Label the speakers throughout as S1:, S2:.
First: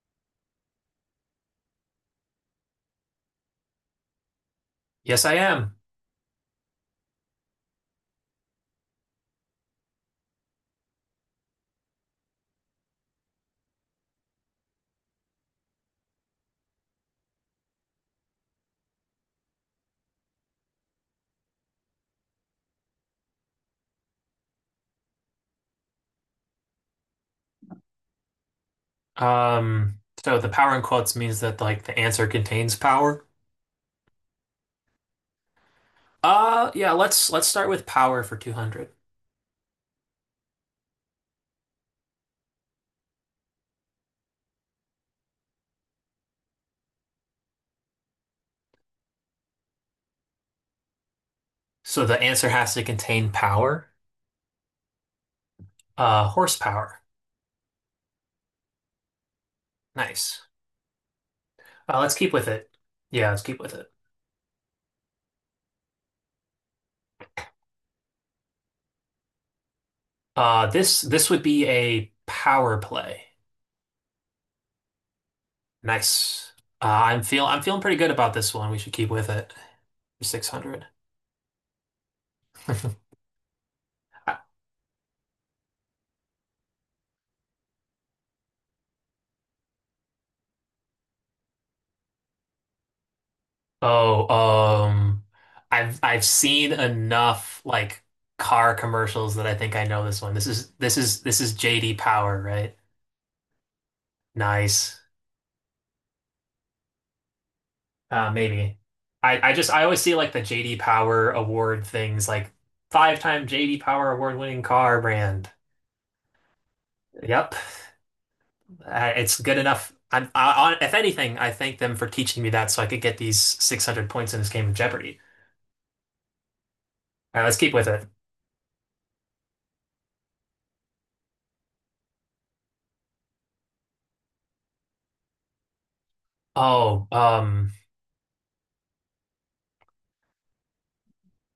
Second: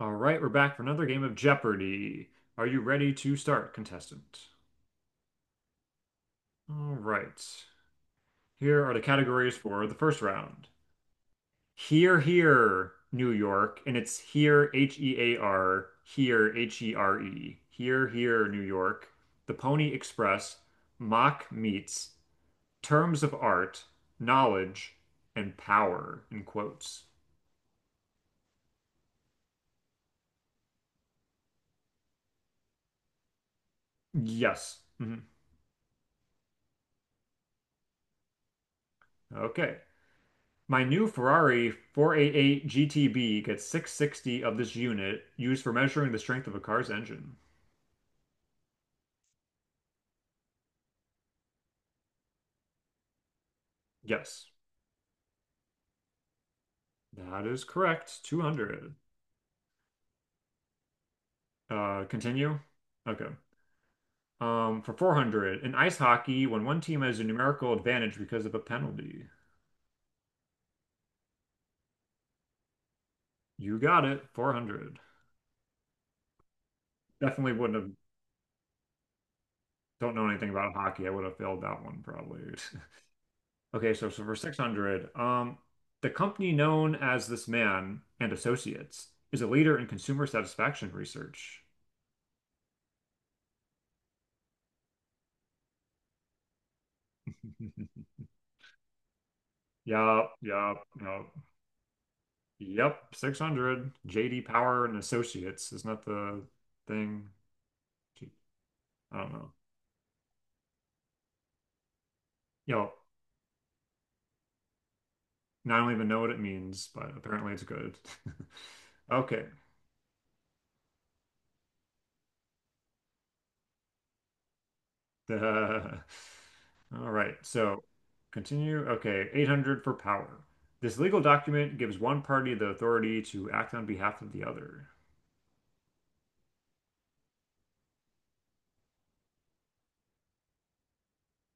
S1: All right, we're back for another game of Jeopardy! Are you ready to start, contestant?
S2: Yes, I am.
S1: All right. Here are the categories for the first round. Here, here, New York, and it's here, hear, here, here, H E R E. Here, here, New York, the Pony Express, Mock Meets, Terms of Art, Knowledge, and Power, in quotes.
S2: So the power in quotes means that like the answer contains power.
S1: Yes. Mhm.
S2: Yeah, let's start with power for 200.
S1: Okay. My new Ferrari 488 GTB gets 660 of this unit used for measuring the strength of a car's engine.
S2: So the answer has to contain power.
S1: Yes,
S2: Horsepower.
S1: that is correct. 200.
S2: Nice.
S1: Uh,
S2: Let's keep with
S1: continue.
S2: it.
S1: Okay.
S2: Yeah, let's keep with it.
S1: For 400, in ice hockey, when one team has a numerical advantage because of a penalty.
S2: This would be a power play.
S1: You got it. 400.
S2: Nice.
S1: Definitely
S2: I'm
S1: wouldn't
S2: feeling
S1: have,
S2: pretty good about this one. We should keep with it
S1: don't
S2: for
S1: know anything about
S2: 600.
S1: hockey. I would have failed that one probably. Okay, so for 600, the company known as this man and Associates is a leader in consumer satisfaction research.
S2: Oh, um, I've seen enough like car commercials that I think I know this one.
S1: Yup,
S2: This is
S1: yup,
S2: this is
S1: yup,
S2: this is JD Power, right?
S1: yep. 600. JD Power and
S2: Nice.
S1: Associates. Isn't that the thing? Gee,
S2: Maybe.
S1: I don't know.
S2: I always see like the JD Power award things like
S1: Yo,
S2: five-time JD Power award-winning car brand.
S1: I don't even know what it means, but apparently
S2: Yep.
S1: it's good.
S2: It's
S1: Okay.
S2: good enough. If anything, I thank them for teaching me that so I could get these 600 points in this game of Jeopardy.
S1: Uh, all right.
S2: All right, let's keep
S1: So
S2: with it.
S1: continue. Okay. 800 for power. This legal document gives one party the authority to act on behalf of the other.
S2: Oh, um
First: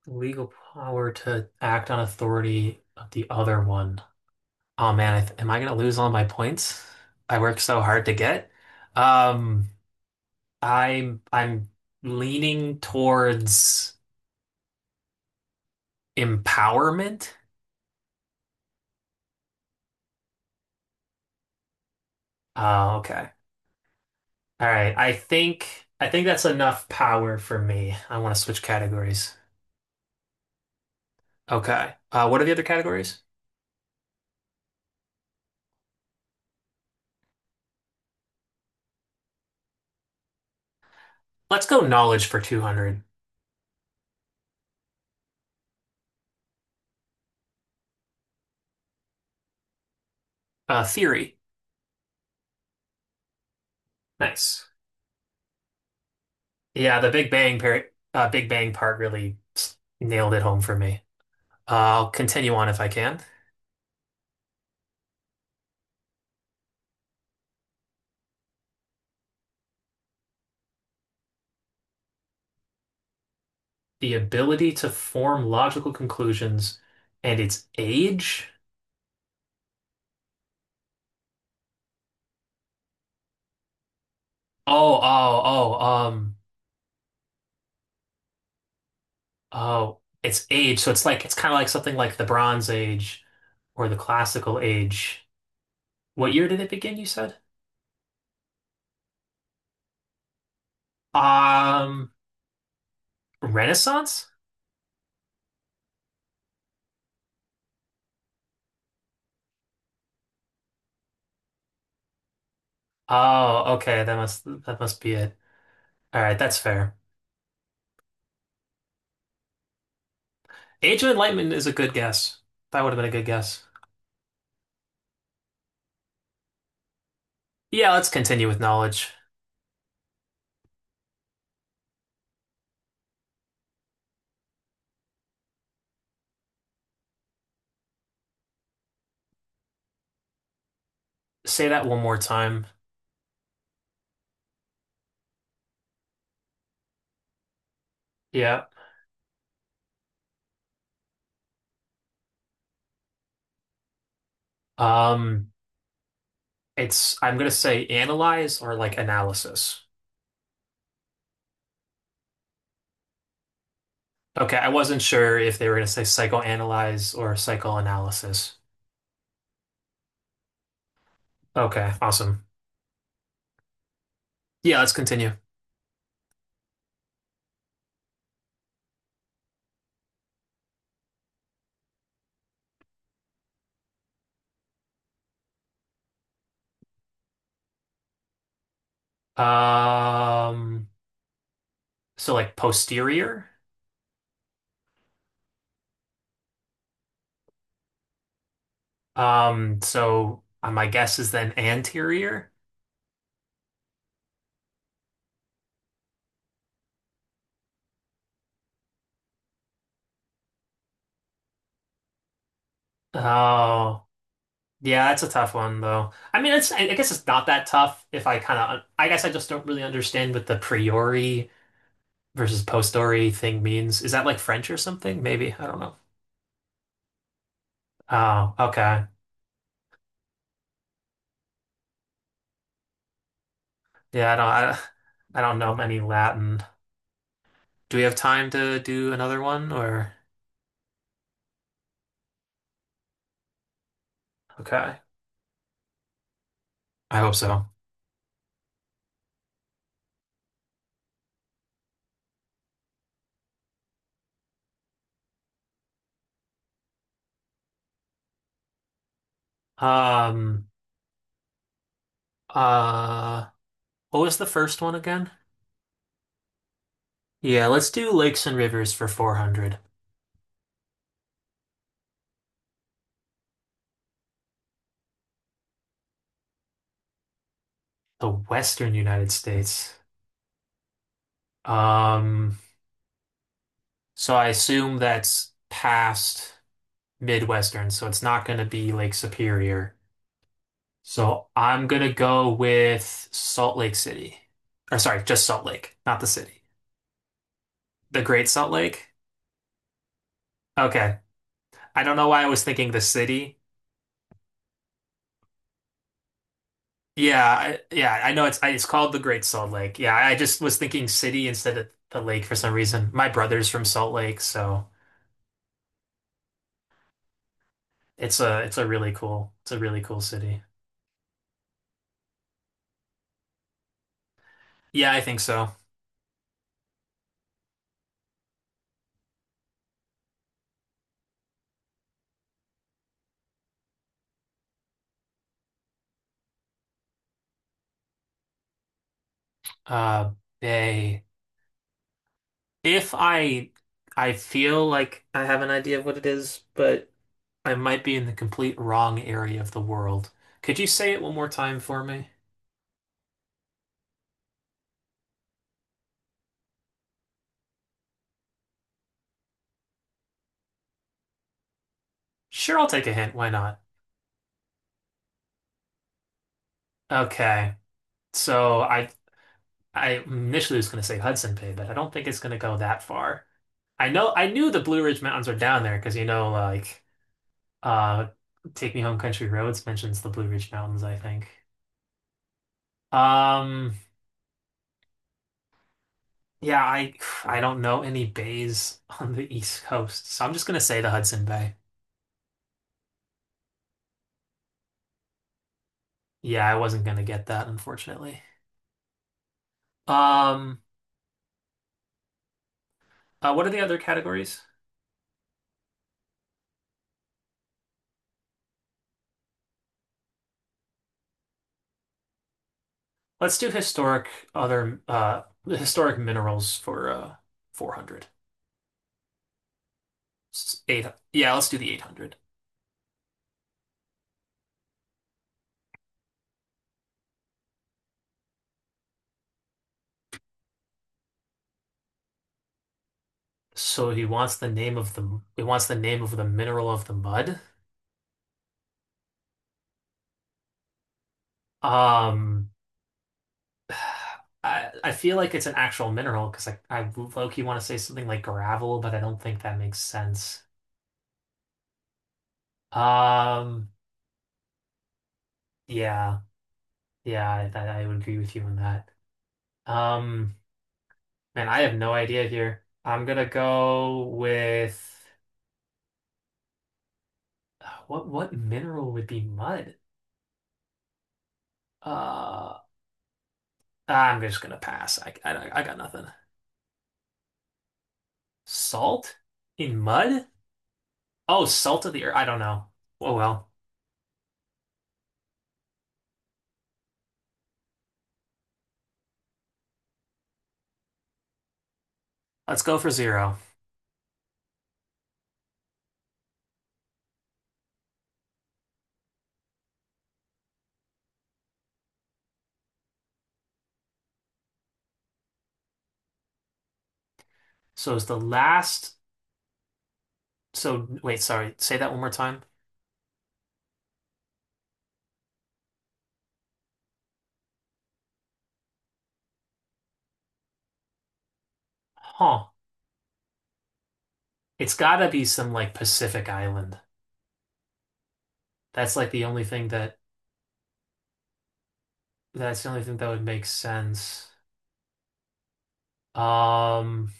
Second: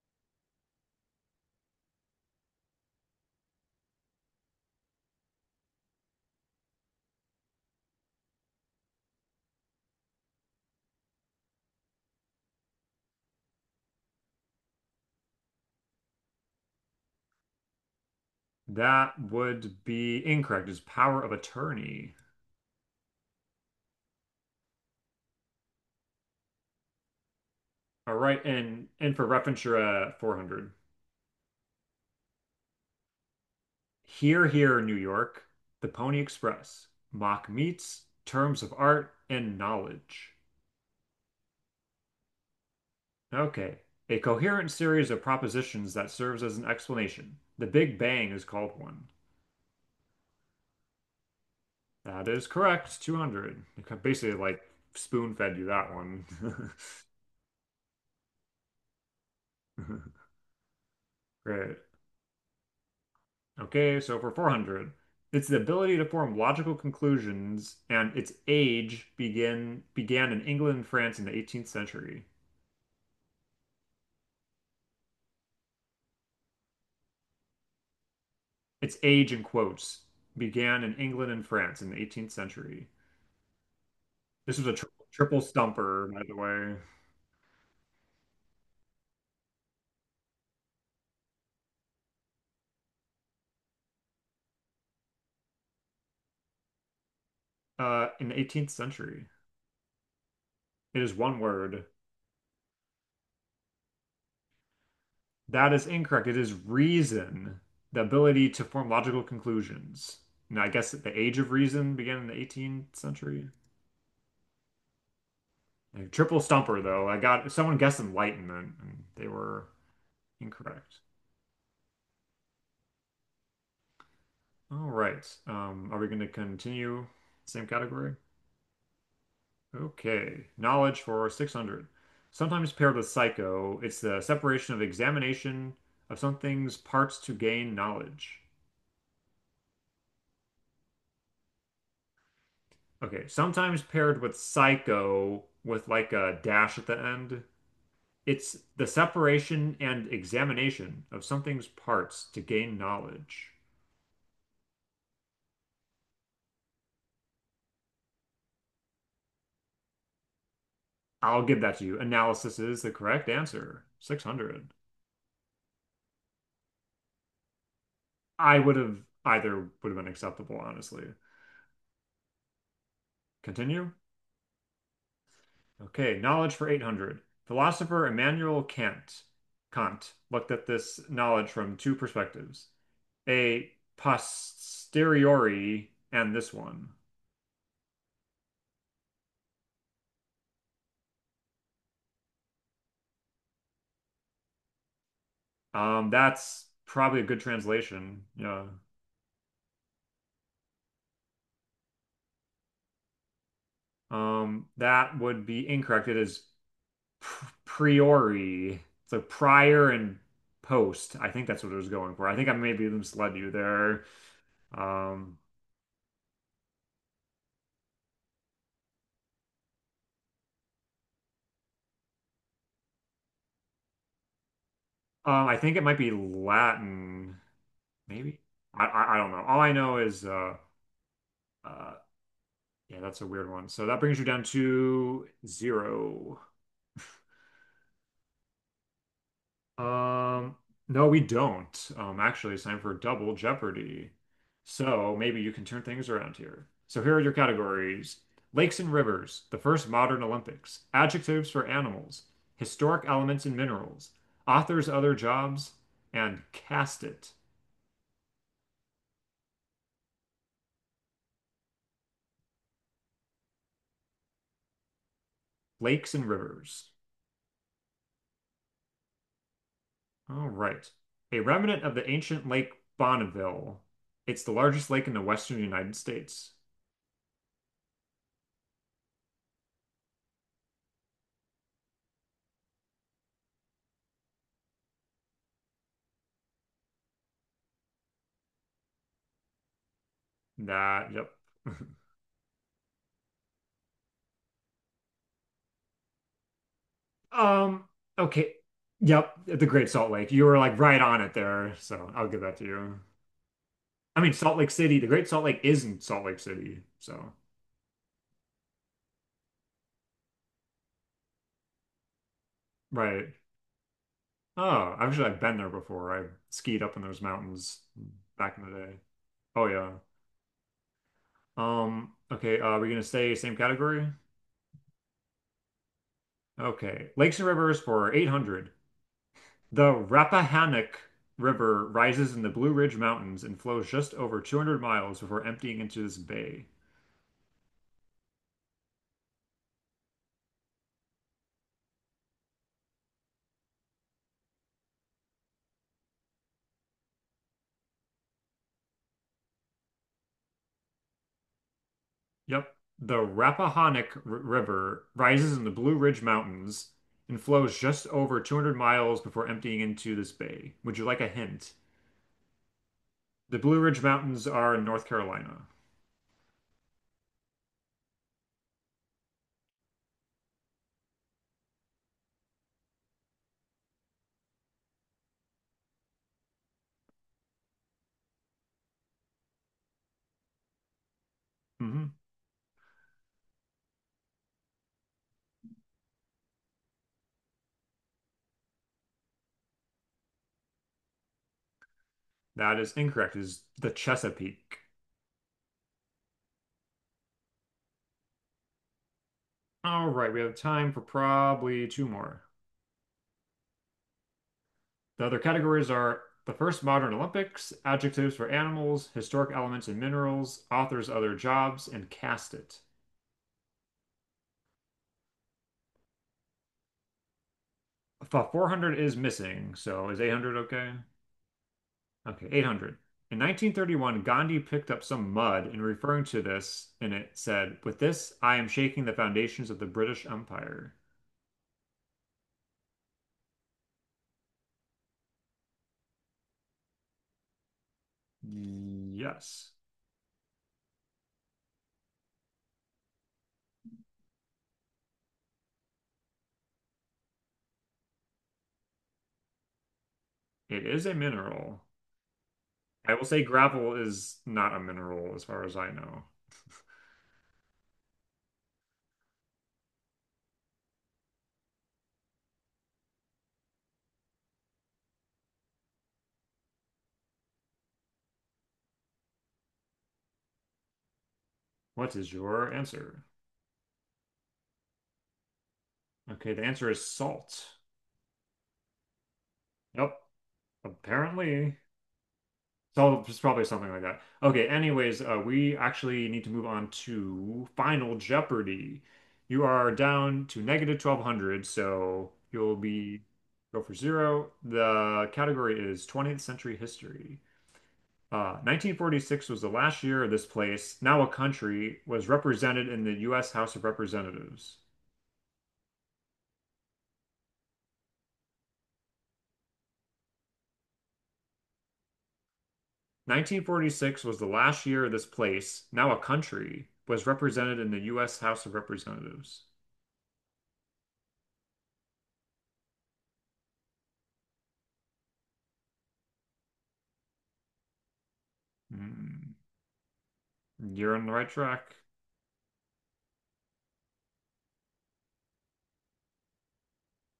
S2: Legal power to act on authority of the other one. Oh man, I th am I gonna lose all my points I worked so hard to get? Um, I'm leaning towards empowerment.
S1: That would be incorrect. It's power of attorney.
S2: Oh, okay. All right. I think that's enough power for me.
S1: All
S2: I want
S1: right.
S2: to switch
S1: And for
S2: categories.
S1: reference, you're at 400.
S2: Okay. What are the other categories?
S1: Here, here, New York, the Pony Express, mock meets, terms of art, and knowledge.
S2: Let's go knowledge for 200.
S1: Okay. A coherent series of propositions that serves as an explanation. The Big Bang is called one.
S2: Theory.
S1: That is correct. 200. Basically, like
S2: Nice.
S1: spoon fed you that one.
S2: Yeah, the Big Bang part really nailed it home for me.
S1: Great.
S2: I'll continue on if I can.
S1: Okay, so for 400, it's the ability to form logical conclusions, and its age begin began in England and France in the 18th century.
S2: The ability to form logical conclusions and its age.
S1: Its age in quotes began in England and France in the 18th century. This was a tri
S2: Oh,
S1: triple
S2: oh, oh,
S1: stumper, by the
S2: um,
S1: way.
S2: oh, its age. So it's like it's kind of like something like the Bronze Age or the Classical Age. What year did it begin, you said?
S1: In the 18th century, it is one word.
S2: Um, Renaissance?
S1: That is incorrect. It is reason, the ability to form logical conclusions. And I guess the age of reason began in the 18th century.
S2: Oh, okay, that must be it.
S1: A
S2: All right,
S1: triple
S2: that's
S1: stumper,
S2: fair.
S1: though. I got someone guessed enlightenment, and they were incorrect.
S2: Age of Enlightenment is a good guess. That would have been a good guess.
S1: All right. Are we going to continue? Same
S2: Yeah, let's
S1: category?
S2: continue with knowledge.
S1: Okay. Knowledge for 600. Sometimes paired with psycho, it's the separation of examination of something's parts to gain knowledge.
S2: Say that one more time.
S1: Okay, sometimes paired with psycho with like a dash at the end. It's
S2: Yeah.
S1: the separation and examination of something's parts to gain knowledge.
S2: Um, it's I'm gonna say analyze or like analysis.
S1: I'll give that to you. Analysis is the correct answer.
S2: Okay, I
S1: 600.
S2: wasn't sure if they were gonna say psychoanalyze or psychoanalysis.
S1: I would have Either would have been acceptable, honestly.
S2: Okay, awesome.
S1: Continue.
S2: Yeah, let's continue.
S1: Okay, knowledge for 800. Philosopher Immanuel Kant looked at this knowledge from two perspectives, a posteriori and this one.
S2: Um, like posterior.
S1: That's probably a good translation. Yeah.
S2: My guess is then anterior.
S1: That would be incorrect. It is pr priori. So prior and post. I think that's what it was going for. I think I maybe misled you there.
S2: Oh, yeah, that's a
S1: Um,
S2: tough one though. I mean, it's I guess it's not that tough if I kind of I guess I just don't really understand with the priori versus post story thing means. Is that like French or something?
S1: um,
S2: Maybe.
S1: I
S2: I
S1: think
S2: don't
S1: it
S2: know.
S1: might be Latin, maybe.
S2: Oh,
S1: I,
S2: okay.
S1: I, I don't know. All I know is uh, yeah, that's a weird one. So that brings you
S2: Yeah, I
S1: down
S2: don't I,
S1: to
S2: I don't know any
S1: zero.
S2: Latin. Do we have time to do another one or
S1: Um, no, we don't. Actually, it's time for Double Jeopardy.
S2: okay.
S1: So maybe you can turn things around here. So here
S2: I
S1: are your
S2: hope so.
S1: categories: lakes and rivers, the first modern Olympics, adjectives for animals, historic elements and minerals, authors' other jobs, and cast it.
S2: Um uh what was the first one again?
S1: Lakes and rivers.
S2: Yeah, let's do lakes and rivers for 400.
S1: All right. A remnant of the ancient Lake Bonneville. It's the largest lake in the western United States.
S2: The Western United States. Um so I assume that's past Midwestern, so it's not going to be Lake Superior.
S1: That, yep.
S2: So I'm gonna go with Salt Lake City. Or sorry, just Salt Lake, not the city.
S1: Um,
S2: The Great
S1: okay.
S2: Salt Lake.
S1: Yep, the Great Salt Lake. You were like right
S2: Okay.
S1: on it there,
S2: I
S1: so
S2: don't
S1: I'll
S2: know
S1: give
S2: why I
S1: that to
S2: was thinking
S1: you.
S2: the city.
S1: I mean, Salt Lake City, the Great Salt Lake is in Salt Lake City, so
S2: Yeah, I know it's I, it's called the Great Salt Lake. Yeah, I just was thinking city instead of the lake for some reason.
S1: right.
S2: My brother's from Salt Lake, so
S1: Oh, actually, I've been there before. I skied up in those mountains back in the
S2: it's a
S1: day.
S2: really cool
S1: Oh
S2: it's a
S1: yeah.
S2: really cool city.
S1: Okay, we're gonna stay same category?
S2: Yeah, I think so.
S1: Okay. Lakes and rivers for 800. The Rappahannock River rises in the Blue Ridge Mountains and flows just over 200 miles before emptying into this bay.
S2: Uh, Bay. If I I feel like I have an idea of what it is, but I might be in the complete wrong area of the world. Could you say it one more time for me?
S1: Yep. The Rappahannock R River rises in the Blue Ridge Mountains and flows just over 200 miles before emptying into this bay. Would you like a hint?
S2: Sure, I'll take a hint. Why
S1: The Blue
S2: not?
S1: Ridge Mountains are in North Carolina.
S2: Okay. So I I initially was going to say Hudson Bay, but I don't think it's going to go that far. I knew the Blue Ridge Mountains are down there because uh Take Me Home Country Roads mentions the Blue Ridge Mountains, I think.
S1: Hmm.
S2: Um yeah, I I don't know any bays on the East Coast. So I'm just going to say the Hudson Bay.
S1: That is incorrect. It is the Chesapeake.
S2: Yeah, I wasn't going to get that unfortunately.
S1: All right, we have
S2: Um
S1: time for probably two more.
S2: What are the other categories?
S1: The other categories are the first modern Olympics, adjectives for animals, historic elements and minerals, authors' other jobs, and cast it.
S2: Let's do other uh historic minerals for 400.
S1: 400 is missing, so is 800
S2: S-
S1: okay?
S2: Eight, yeah, let's do the 800.
S1: Okay, 800. In 1931, Gandhi picked up some mud and referring to this, and it said, "With this, I am shaking the foundations of the British Empire."
S2: So he wants the name of the mineral of the mud.
S1: Yes,
S2: Um I feel like it's an actual mineral because I low-key want to say something like gravel, but I don't think that makes sense.
S1: it is a mineral. I will say
S2: Um
S1: gravel is not a mineral as far as I know.
S2: yeah. I would agree with you on that. Um Man, I have no idea here. I'm gonna go with what mineral would be mud?
S1: What is your
S2: Uh,
S1: answer?
S2: I'm just gonna pass. I got nothing.
S1: Okay, the answer is salt.
S2: Salt in
S1: Yep,
S2: mud? Oh,
S1: apparently.
S2: salt of the earth. I don't know.
S1: So
S2: Oh
S1: it's probably
S2: well.
S1: something like that. Okay, anyways, we actually need to move on to Final Jeopardy. You are down to negative 1200, so you'll
S2: Let's go for
S1: be
S2: zero.
S1: go for zero. The category is 20th century history. 1946 was the last year this place, now a country, was represented in the U.S. House of Representatives.
S2: So it's the last. So wait, sorry. Say that one more time.
S1: 1946 was the last year this place, now a country, was represented in the U.S. House of Representatives.
S2: Huh. It's gotta be some like Pacific island. That's like the
S1: Hmm.
S2: only thing that
S1: You're on the right track.
S2: that's the only thing that would make sense. Um.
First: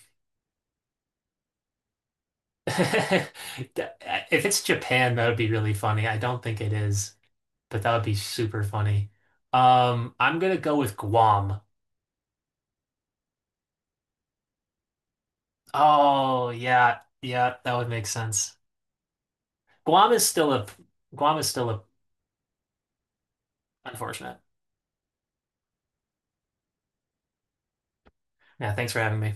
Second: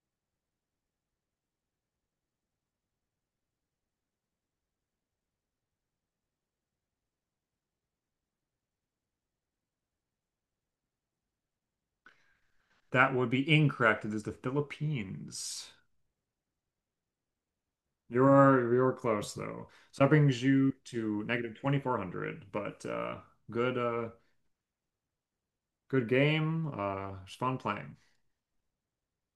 S2: If it's Japan, that would be really funny. I don't think it is, but that would be super funny. I'm gonna go with Guam.
S1: That would be incorrect. It is the Philippines.
S2: Oh yeah, yeah, that would make sense.
S1: You're close though. So that
S2: Guam is
S1: brings
S2: still a
S1: you to
S2: Guam is
S1: negative
S2: still a
S1: 2400, but good uh
S2: unfortunate.
S1: good game. It was fun playing.
S2: Yeah, thanks for having me.